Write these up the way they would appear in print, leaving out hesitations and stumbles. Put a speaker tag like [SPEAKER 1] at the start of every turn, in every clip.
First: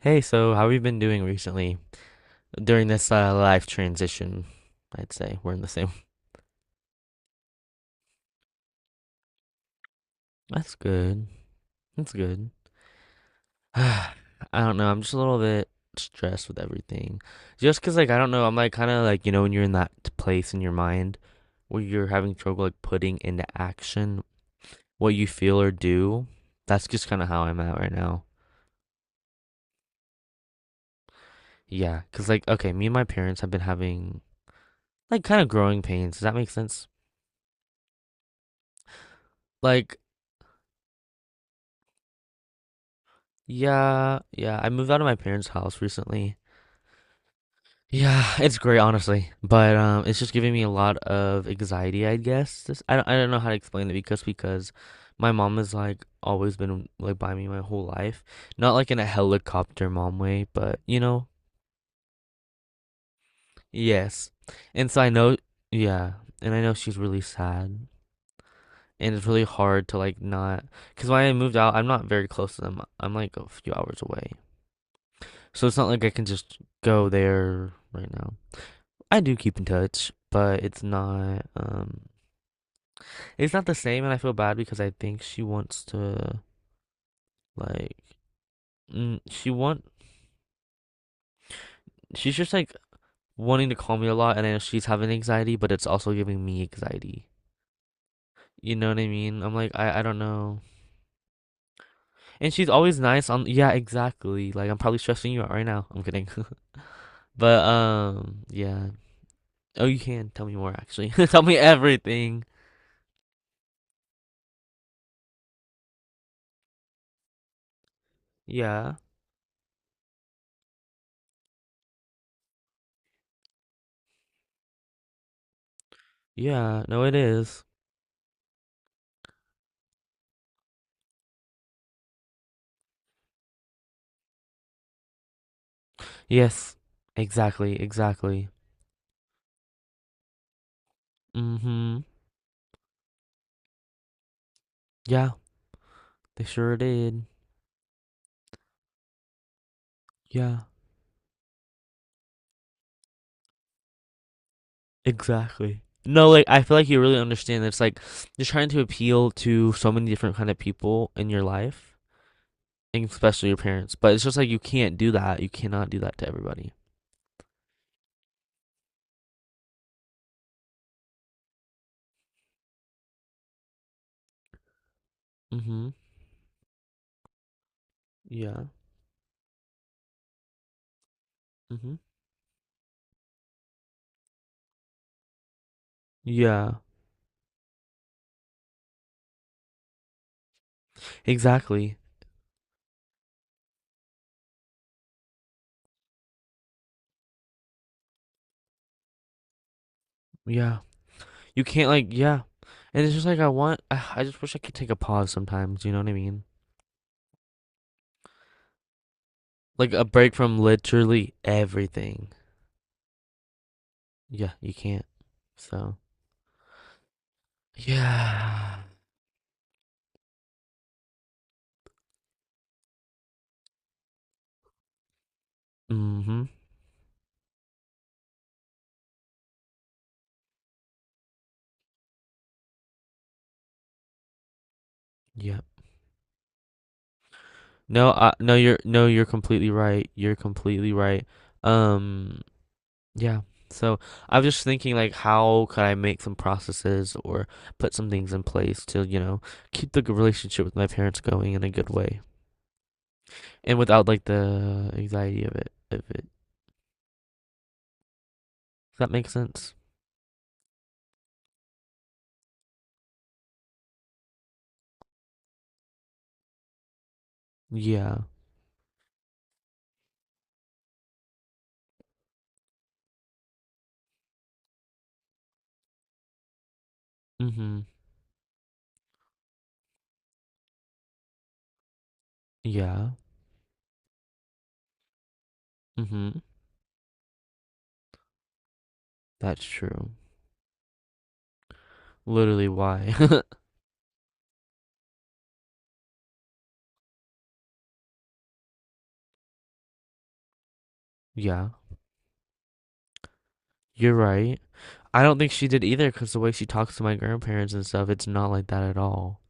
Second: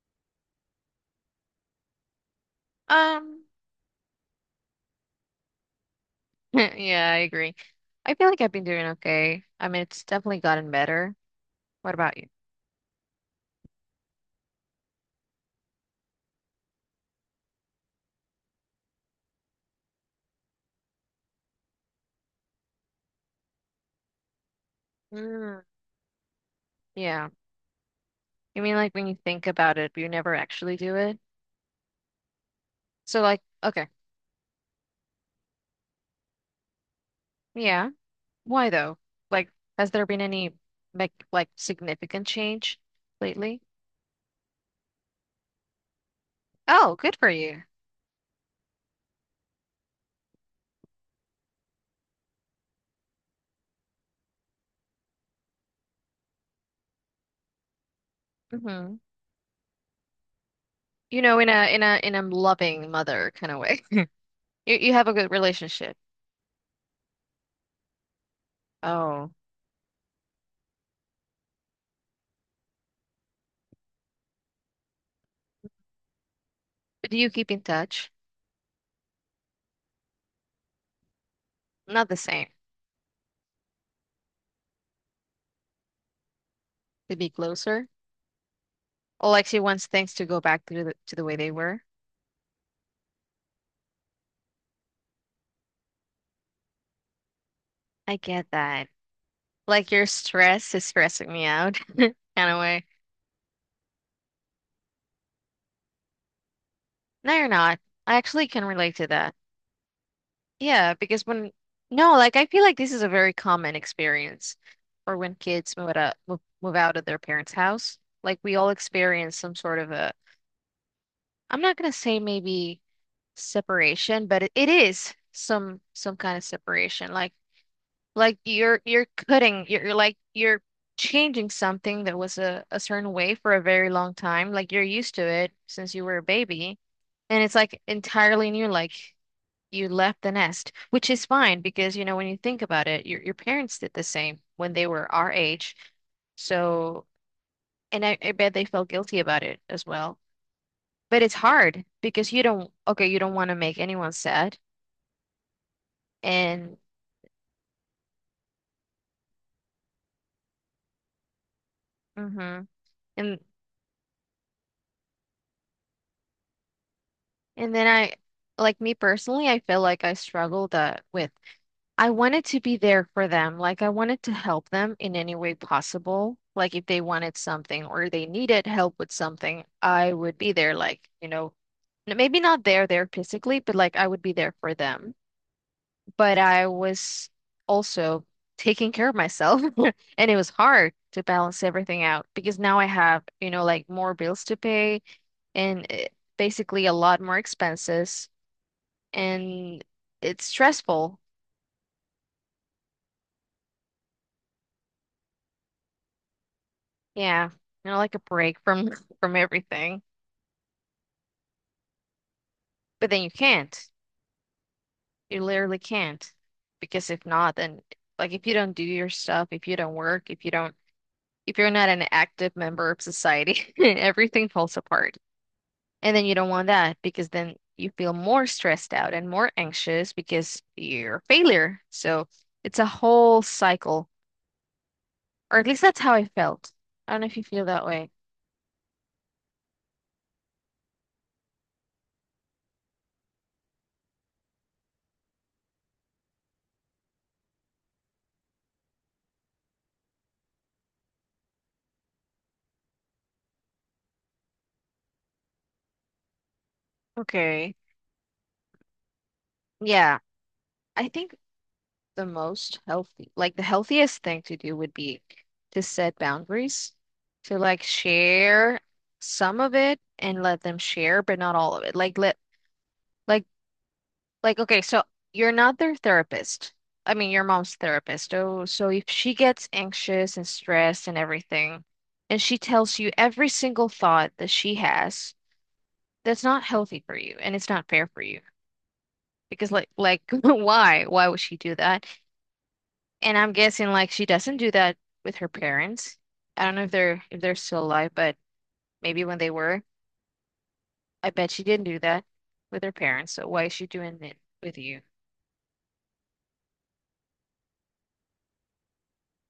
[SPEAKER 1] Hey, so how have you been doing recently during this
[SPEAKER 2] Um,
[SPEAKER 1] life transition? I'd say we're in the same.
[SPEAKER 2] yeah, I agree. I feel like I've been doing okay. I mean, it's definitely gotten
[SPEAKER 1] That's
[SPEAKER 2] better.
[SPEAKER 1] good.
[SPEAKER 2] What
[SPEAKER 1] That's
[SPEAKER 2] about you?
[SPEAKER 1] good. I don't know. I'm just a little bit stressed with everything. Just 'cause like I don't know, I'm like kind of like, when you're in that place in your mind where you're having trouble like putting into action what you feel
[SPEAKER 2] Mm,
[SPEAKER 1] or do. That's just kind
[SPEAKER 2] yeah.
[SPEAKER 1] of how I'm at right now.
[SPEAKER 2] You mean, like when you think about it, but you never actually do it.
[SPEAKER 1] Yeah, 'cause like okay, me and my
[SPEAKER 2] So,
[SPEAKER 1] parents
[SPEAKER 2] like,
[SPEAKER 1] have been
[SPEAKER 2] okay,
[SPEAKER 1] having like kind of growing pains. Does that make sense?
[SPEAKER 2] yeah. Why though? Like, has
[SPEAKER 1] Like
[SPEAKER 2] there been any like significant change lately?
[SPEAKER 1] yeah, yeah. I moved out of my parents' house recently.
[SPEAKER 2] Oh, good for you.
[SPEAKER 1] Yeah, it's great, honestly. But it's just giving me a lot of anxiety, I guess. This, I don't know how to explain it because my mom has like always been like by me my whole life. Not like
[SPEAKER 2] Hmm.
[SPEAKER 1] in a helicopter mom way, but you
[SPEAKER 2] You
[SPEAKER 1] know,
[SPEAKER 2] know, in a loving mother kind of way.
[SPEAKER 1] yes.
[SPEAKER 2] You
[SPEAKER 1] And
[SPEAKER 2] you
[SPEAKER 1] so
[SPEAKER 2] have
[SPEAKER 1] I
[SPEAKER 2] a good
[SPEAKER 1] know,
[SPEAKER 2] relationship.
[SPEAKER 1] yeah, and I know she's really sad. And it's
[SPEAKER 2] Oh,
[SPEAKER 1] really hard to like not, because when I moved out, I'm not very close to them. I'm like a few hours away. So it's not like I can just go
[SPEAKER 2] but do you keep in
[SPEAKER 1] there
[SPEAKER 2] touch?
[SPEAKER 1] right now. I do keep in touch, but it's not,
[SPEAKER 2] Not the same.
[SPEAKER 1] it's not the same and I feel bad because I think she wants to
[SPEAKER 2] To be closer.
[SPEAKER 1] like mm,
[SPEAKER 2] Alexia wants things to go back to the way they were.
[SPEAKER 1] she's just like wanting to call me a lot and I know she's having anxiety, but it's also giving me anxiety.
[SPEAKER 2] I get
[SPEAKER 1] You
[SPEAKER 2] that.
[SPEAKER 1] know what I mean? I'm like
[SPEAKER 2] Like
[SPEAKER 1] I
[SPEAKER 2] your
[SPEAKER 1] don't know.
[SPEAKER 2] stress is stressing me out, kind
[SPEAKER 1] And
[SPEAKER 2] of
[SPEAKER 1] she's
[SPEAKER 2] way.
[SPEAKER 1] always nice on yeah, exactly. Like I'm probably stressing you out right now. I'm kidding.
[SPEAKER 2] No, you're
[SPEAKER 1] But
[SPEAKER 2] not. I actually can
[SPEAKER 1] yeah.
[SPEAKER 2] relate to that.
[SPEAKER 1] Oh, you can tell me more
[SPEAKER 2] Yeah,
[SPEAKER 1] actually.
[SPEAKER 2] because
[SPEAKER 1] Tell
[SPEAKER 2] when
[SPEAKER 1] me
[SPEAKER 2] no, like
[SPEAKER 1] everything.
[SPEAKER 2] I feel like this is a very common experience or when kids move out of, move out of their parents' house. Like we all
[SPEAKER 1] Yeah.
[SPEAKER 2] experience some sort of a, I'm not gonna say maybe separation, but it is some kind of
[SPEAKER 1] Yeah, no
[SPEAKER 2] separation.
[SPEAKER 1] it
[SPEAKER 2] Like
[SPEAKER 1] is.
[SPEAKER 2] Like you're cutting, you're like you're changing something that was a certain way for a very long time. Like you're used to it since you were a
[SPEAKER 1] Yes.
[SPEAKER 2] baby. And it's
[SPEAKER 1] Exactly,
[SPEAKER 2] like
[SPEAKER 1] exactly.
[SPEAKER 2] entirely new, like you left the nest, which is fine because,
[SPEAKER 1] Mhm.
[SPEAKER 2] you know, when you think about it, your parents did the same when they were
[SPEAKER 1] Yeah,
[SPEAKER 2] our age.
[SPEAKER 1] they sure
[SPEAKER 2] So,
[SPEAKER 1] did.
[SPEAKER 2] and I bet they felt guilty about it as well.
[SPEAKER 1] Yeah,
[SPEAKER 2] But it's hard because you don't, okay, you don't want to make anyone sad,
[SPEAKER 1] exactly. No, like I
[SPEAKER 2] and
[SPEAKER 1] feel like you really understand that it's like you're trying to appeal to so many different kind of people in your life,
[SPEAKER 2] mm-hmm.
[SPEAKER 1] and
[SPEAKER 2] And
[SPEAKER 1] especially your parents. But it's just like you can't do that. You cannot do that to everybody.
[SPEAKER 2] And then like me personally, I feel like I struggled with, I wanted to be there for them. Like I wanted to help them in any way
[SPEAKER 1] Mhm.
[SPEAKER 2] possible. Like if they wanted something or they
[SPEAKER 1] Yeah.
[SPEAKER 2] needed help with something, I would be there. Like,
[SPEAKER 1] Mhm.
[SPEAKER 2] maybe not there, there physically, but like I would be there for them. But I
[SPEAKER 1] Yeah.
[SPEAKER 2] was also taking care of myself. And it was hard to balance
[SPEAKER 1] Exactly.
[SPEAKER 2] everything out because now I have, you know, like more bills to pay and basically a lot more expenses and it's
[SPEAKER 1] Yeah.
[SPEAKER 2] stressful.
[SPEAKER 1] You can't like yeah. And it's just like I want I just wish I could take a pause sometimes, you know what I mean?
[SPEAKER 2] Yeah, you know, like a break from from
[SPEAKER 1] Like
[SPEAKER 2] everything.
[SPEAKER 1] a break from literally everything.
[SPEAKER 2] But then you can't.
[SPEAKER 1] Yeah, you can't.
[SPEAKER 2] You literally
[SPEAKER 1] So
[SPEAKER 2] can't. Because if not, then like if you don't do
[SPEAKER 1] yeah.
[SPEAKER 2] your stuff, if you don't work, if you're not an active member of society, everything falls apart. And then you
[SPEAKER 1] Mm-hmm.
[SPEAKER 2] don't want that because then you feel more stressed out and more anxious because you're a failure. So it's a whole cycle. Or
[SPEAKER 1] Yep.
[SPEAKER 2] at least that's how I felt. I don't know if you feel that way.
[SPEAKER 1] No, you're no, you're completely right. You're completely right. Um, yeah. So I was just thinking like how could I make some processes or put some things in place to, you know, keep the g- relationship with my parents going in a good way and without like the anxiety of it.
[SPEAKER 2] Okay.
[SPEAKER 1] Does that make sense?
[SPEAKER 2] Yeah, I think the most healthy, like the healthiest thing to do would be to set boundaries, to like
[SPEAKER 1] Yeah.
[SPEAKER 2] share some of it and let them share, but not all of it. Like let like like okay, so you're not their therapist. I mean, your mom's
[SPEAKER 1] Mm-hmm.
[SPEAKER 2] therapist. Oh, so if she gets anxious and stressed and everything, and she tells you
[SPEAKER 1] Yeah.
[SPEAKER 2] every single thought that she has,
[SPEAKER 1] Mm-hmm.
[SPEAKER 2] that's not healthy for you and it's not fair for you.
[SPEAKER 1] That's
[SPEAKER 2] Because like
[SPEAKER 1] true.
[SPEAKER 2] like why? Why would she do that?
[SPEAKER 1] Literally why.
[SPEAKER 2] And I'm guessing like she doesn't do that with her parents. I don't know if they're still alive, but maybe when they were, I bet she
[SPEAKER 1] Yeah.
[SPEAKER 2] didn't do that with her parents. So why is she
[SPEAKER 1] You're
[SPEAKER 2] doing it
[SPEAKER 1] right.
[SPEAKER 2] with you?
[SPEAKER 1] I don't think she did either because the way she talks to my grandparents and stuff, it's not like that at all.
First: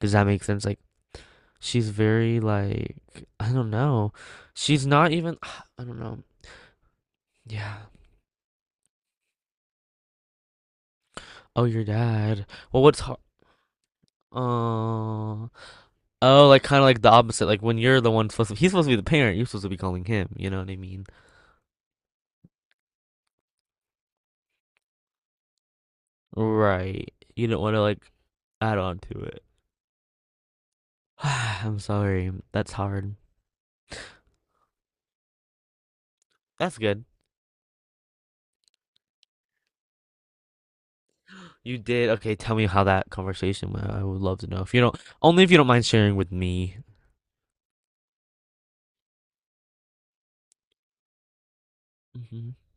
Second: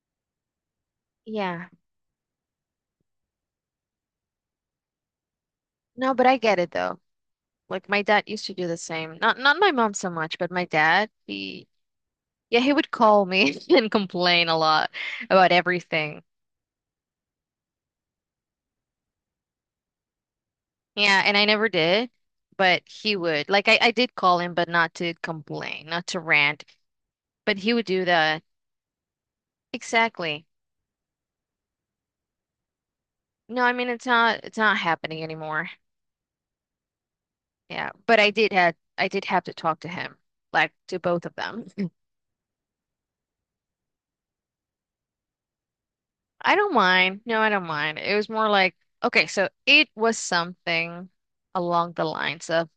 [SPEAKER 1] Does that make sense? Like,
[SPEAKER 2] Yeah.
[SPEAKER 1] she's very, like, I don't know. She's not even, I don't
[SPEAKER 2] No,
[SPEAKER 1] know.
[SPEAKER 2] but I get it though.
[SPEAKER 1] Yeah.
[SPEAKER 2] Like my dad used to do the same. Not my mom so much, but my dad,
[SPEAKER 1] Oh,
[SPEAKER 2] he
[SPEAKER 1] your dad.
[SPEAKER 2] yeah, he
[SPEAKER 1] Well,
[SPEAKER 2] would
[SPEAKER 1] what's hard?
[SPEAKER 2] call me and complain a lot
[SPEAKER 1] Oh,
[SPEAKER 2] about everything.
[SPEAKER 1] oh, like kind of like the opposite. Like when you're the one supposed to, he's supposed to be the parent. You're supposed to be calling him. You know what I mean?
[SPEAKER 2] Yeah, and I never did, but he would. Like I did call him, but not to complain, not to rant,
[SPEAKER 1] Right. You
[SPEAKER 2] but
[SPEAKER 1] don't
[SPEAKER 2] he
[SPEAKER 1] want to
[SPEAKER 2] would do
[SPEAKER 1] like
[SPEAKER 2] that.
[SPEAKER 1] add on to it.
[SPEAKER 2] Exactly.
[SPEAKER 1] I'm sorry. That's hard.
[SPEAKER 2] No, I mean it's not happening anymore.
[SPEAKER 1] That's good.
[SPEAKER 2] Yeah, but I did have to talk to him, like to both of them.
[SPEAKER 1] You did? Okay, tell me how that conversation went. I would love to know. If you don't, only if you don't mind sharing with
[SPEAKER 2] I don't
[SPEAKER 1] me.
[SPEAKER 2] mind. No, I don't mind. It was more like okay, so it was something along the lines
[SPEAKER 1] Hmm.
[SPEAKER 2] of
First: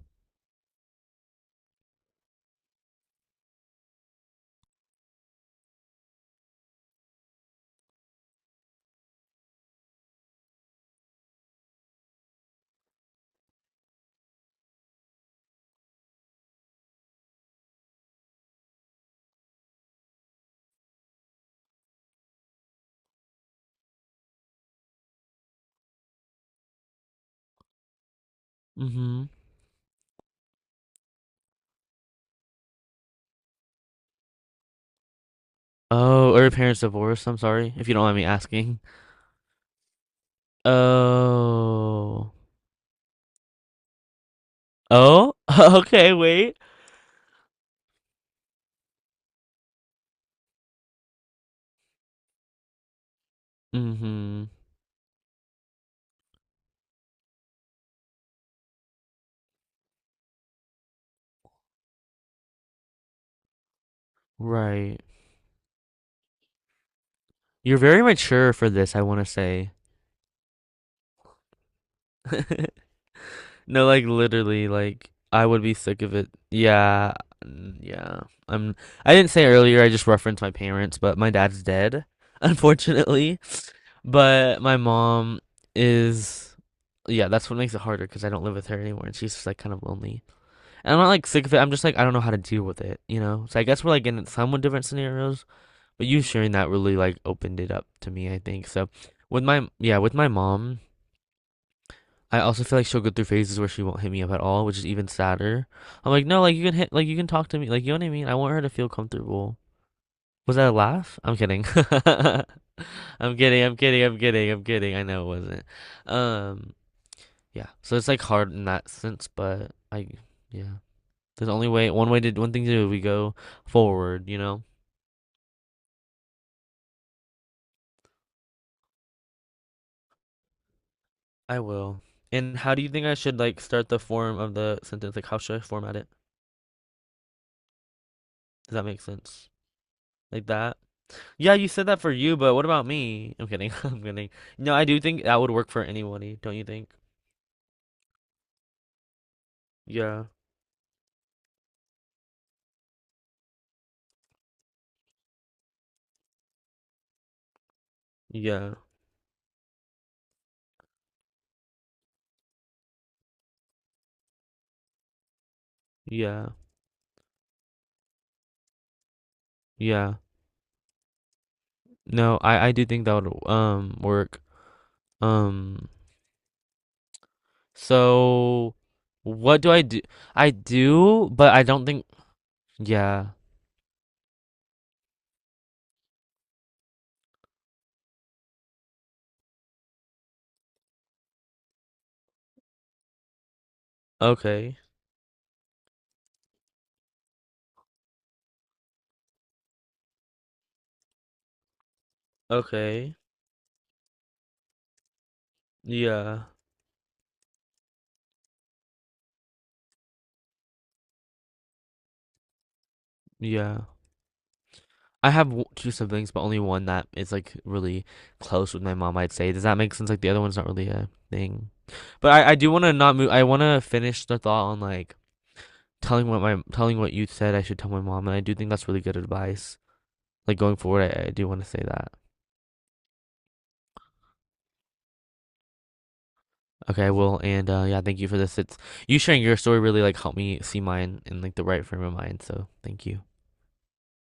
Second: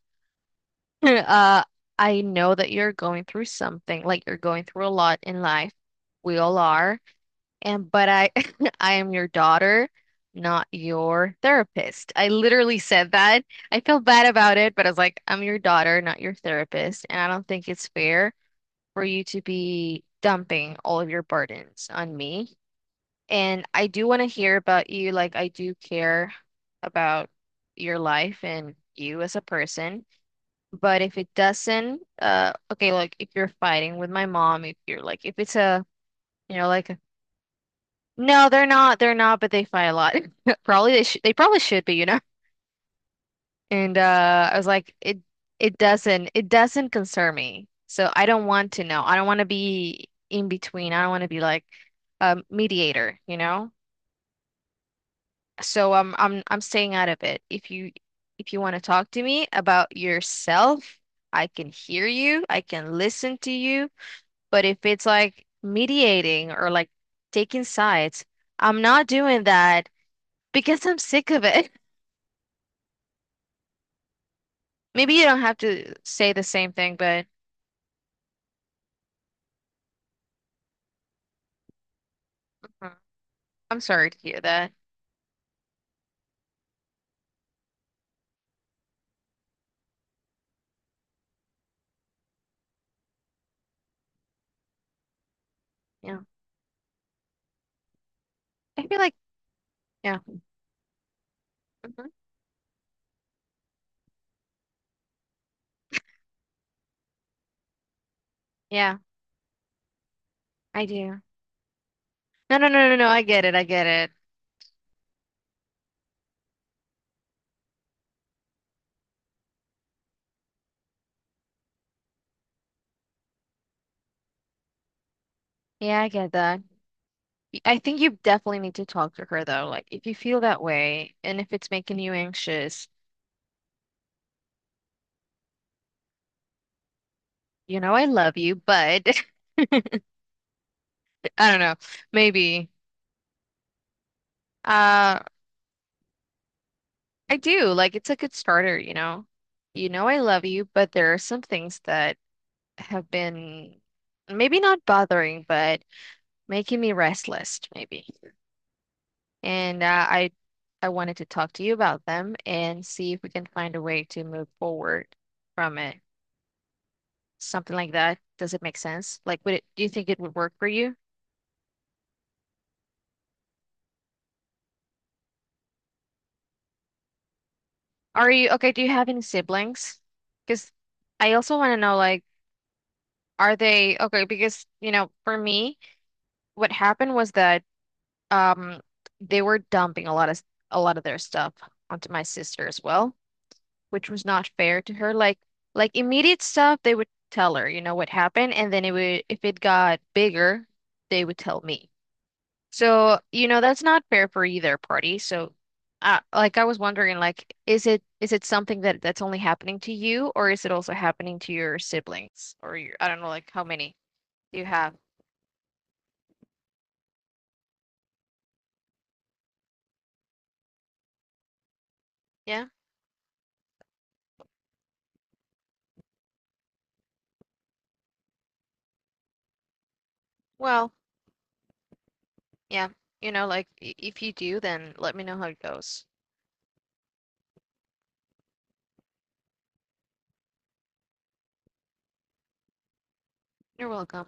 [SPEAKER 2] uh I know that you're going through something, like you're going through a lot in life. We all are. And but I I am your daughter, not your therapist. I literally said that. I feel bad about it, but I was like, I'm your daughter, not your therapist, and I don't think it's fair for you to be dumping all of your burdens on me. And I do want to hear about you. Like, I do care about your life and you
[SPEAKER 1] Hmm.
[SPEAKER 2] as a person. But if it doesn't, okay, like if you're fighting with my mom, if you're like, if
[SPEAKER 1] Oh, are your
[SPEAKER 2] you know,
[SPEAKER 1] parents
[SPEAKER 2] like
[SPEAKER 1] divorced? I'm sorry if you don't mind me
[SPEAKER 2] no, they're
[SPEAKER 1] asking.
[SPEAKER 2] not. They're not, but they fight a lot. Probably they should. They probably should be, you know.
[SPEAKER 1] Oh.
[SPEAKER 2] And I was like, it
[SPEAKER 1] Oh?
[SPEAKER 2] it
[SPEAKER 1] Okay,
[SPEAKER 2] doesn't it
[SPEAKER 1] wait.
[SPEAKER 2] doesn't concern me. So I don't want to know. I don't want to be in between. I don't want to be like a mediator, you know.
[SPEAKER 1] Hmm.
[SPEAKER 2] So I'm staying out of it. If you want to talk to me about yourself, I can hear you. I can listen to you. But if
[SPEAKER 1] Right.
[SPEAKER 2] it's like mediating or like taking
[SPEAKER 1] You're very
[SPEAKER 2] sides,
[SPEAKER 1] mature for
[SPEAKER 2] I'm
[SPEAKER 1] this, I
[SPEAKER 2] not
[SPEAKER 1] want to
[SPEAKER 2] doing
[SPEAKER 1] say.
[SPEAKER 2] that. Because I'm sick of it.
[SPEAKER 1] No, like literally, like
[SPEAKER 2] Maybe you don't
[SPEAKER 1] I
[SPEAKER 2] have
[SPEAKER 1] would be
[SPEAKER 2] to
[SPEAKER 1] sick of it.
[SPEAKER 2] say the same thing,
[SPEAKER 1] Yeah.
[SPEAKER 2] but
[SPEAKER 1] Mm, yeah. I'm I didn't say earlier, I just referenced my parents, but my dad's dead,
[SPEAKER 2] mhm.
[SPEAKER 1] unfortunately.
[SPEAKER 2] I'm sorry to hear
[SPEAKER 1] But
[SPEAKER 2] that.
[SPEAKER 1] my mom is, yeah, that's what makes it harder because I don't live with her anymore, and she's just like kind of lonely. And I'm not like sick of it. I'm just like I don't know how to deal with it, you know. So I guess we're like in somewhat different scenarios. But
[SPEAKER 2] Yeah.
[SPEAKER 1] you sharing that really like opened it up to me, I think.
[SPEAKER 2] I
[SPEAKER 1] So
[SPEAKER 2] feel like,
[SPEAKER 1] with
[SPEAKER 2] yeah.
[SPEAKER 1] my mom,
[SPEAKER 2] Hmm.
[SPEAKER 1] I also feel like she'll go through phases where she won't hit me up at all, which is even sadder. I'm like, no, like you can hit, like you can talk to me, like you know what I mean. I want her to feel
[SPEAKER 2] Yeah,
[SPEAKER 1] comfortable. Was that a
[SPEAKER 2] I
[SPEAKER 1] laugh?
[SPEAKER 2] do.
[SPEAKER 1] I'm kidding.
[SPEAKER 2] No, no, no, no, no. I get it. I get it.
[SPEAKER 1] I'm kidding. I know it wasn't. Um, Yeah. So it's like hard in that sense, but I yeah. There's only way one way to one thing to do, we go forward, you know?
[SPEAKER 2] Yeah, I get that. I think you definitely need to talk to her, though. Like, if you feel that way and if
[SPEAKER 1] I
[SPEAKER 2] it's making
[SPEAKER 1] will.
[SPEAKER 2] you
[SPEAKER 1] And how do
[SPEAKER 2] anxious,
[SPEAKER 1] you think I should like start the form of the sentence? Like how should I format it?
[SPEAKER 2] you know, I love you,
[SPEAKER 1] Does that make
[SPEAKER 2] but
[SPEAKER 1] sense? Like that?
[SPEAKER 2] I
[SPEAKER 1] Yeah,
[SPEAKER 2] don't
[SPEAKER 1] you
[SPEAKER 2] know.
[SPEAKER 1] said that for you, but what
[SPEAKER 2] Maybe.
[SPEAKER 1] about me? I'm kidding. I'm kidding. No, I do
[SPEAKER 2] Uh,
[SPEAKER 1] think that would work for anybody, don't you think?
[SPEAKER 2] I do. Like, it's a good starter, you know? You know, I
[SPEAKER 1] Yeah.
[SPEAKER 2] love you, but there are some things that have been maybe not bothering, but making me restless, maybe.
[SPEAKER 1] Yeah.
[SPEAKER 2] And I wanted to talk to you about them and see if we can find a way to move forward from it.
[SPEAKER 1] Yeah.
[SPEAKER 2] Something like that. Does it make sense? Like, would it, do you think
[SPEAKER 1] Yeah.
[SPEAKER 2] it would work for you?
[SPEAKER 1] No, I do think that would work. Um,
[SPEAKER 2] Are you okay?
[SPEAKER 1] so,
[SPEAKER 2] Do you have any
[SPEAKER 1] what do I
[SPEAKER 2] siblings?
[SPEAKER 1] do? I
[SPEAKER 2] Because
[SPEAKER 1] do,
[SPEAKER 2] I
[SPEAKER 1] but
[SPEAKER 2] also
[SPEAKER 1] I
[SPEAKER 2] want to
[SPEAKER 1] don't
[SPEAKER 2] know,
[SPEAKER 1] think.
[SPEAKER 2] like,
[SPEAKER 1] Yeah.
[SPEAKER 2] are they okay? Because, you know, for me, what happened was that um they were dumping a lot of their stuff onto my sister as well. Which was not
[SPEAKER 1] Okay.
[SPEAKER 2] fair to her. Like immediate stuff, they would tell her, you know, what happened, and then it would if it got bigger, they would tell me.
[SPEAKER 1] Okay.
[SPEAKER 2] So, you know, that's not fair for either party. So,
[SPEAKER 1] Yeah.
[SPEAKER 2] like I was wondering, like, is it something that that's only happening to you, or is it also happening to your siblings, or your, I don't know, like how
[SPEAKER 1] Yeah.
[SPEAKER 2] many you have?
[SPEAKER 1] I have w- two siblings, but only one that is like really close with my mom, I'd say. Does that make sense? Like the other one's not really a thing. But I
[SPEAKER 2] Yeah.
[SPEAKER 1] do want to not move. I want to finish the thought on like telling what you said I should tell my mom, and I do think that's really good advice. Like going
[SPEAKER 2] Well,
[SPEAKER 1] forward, I do want to say that.
[SPEAKER 2] yeah. You know, like if you do, then let me know how it goes.
[SPEAKER 1] Okay, well, and yeah, thank you for this. It's you sharing your story really like helped me see mine in like the right frame of mind. So thank you.
[SPEAKER 2] You're welcome.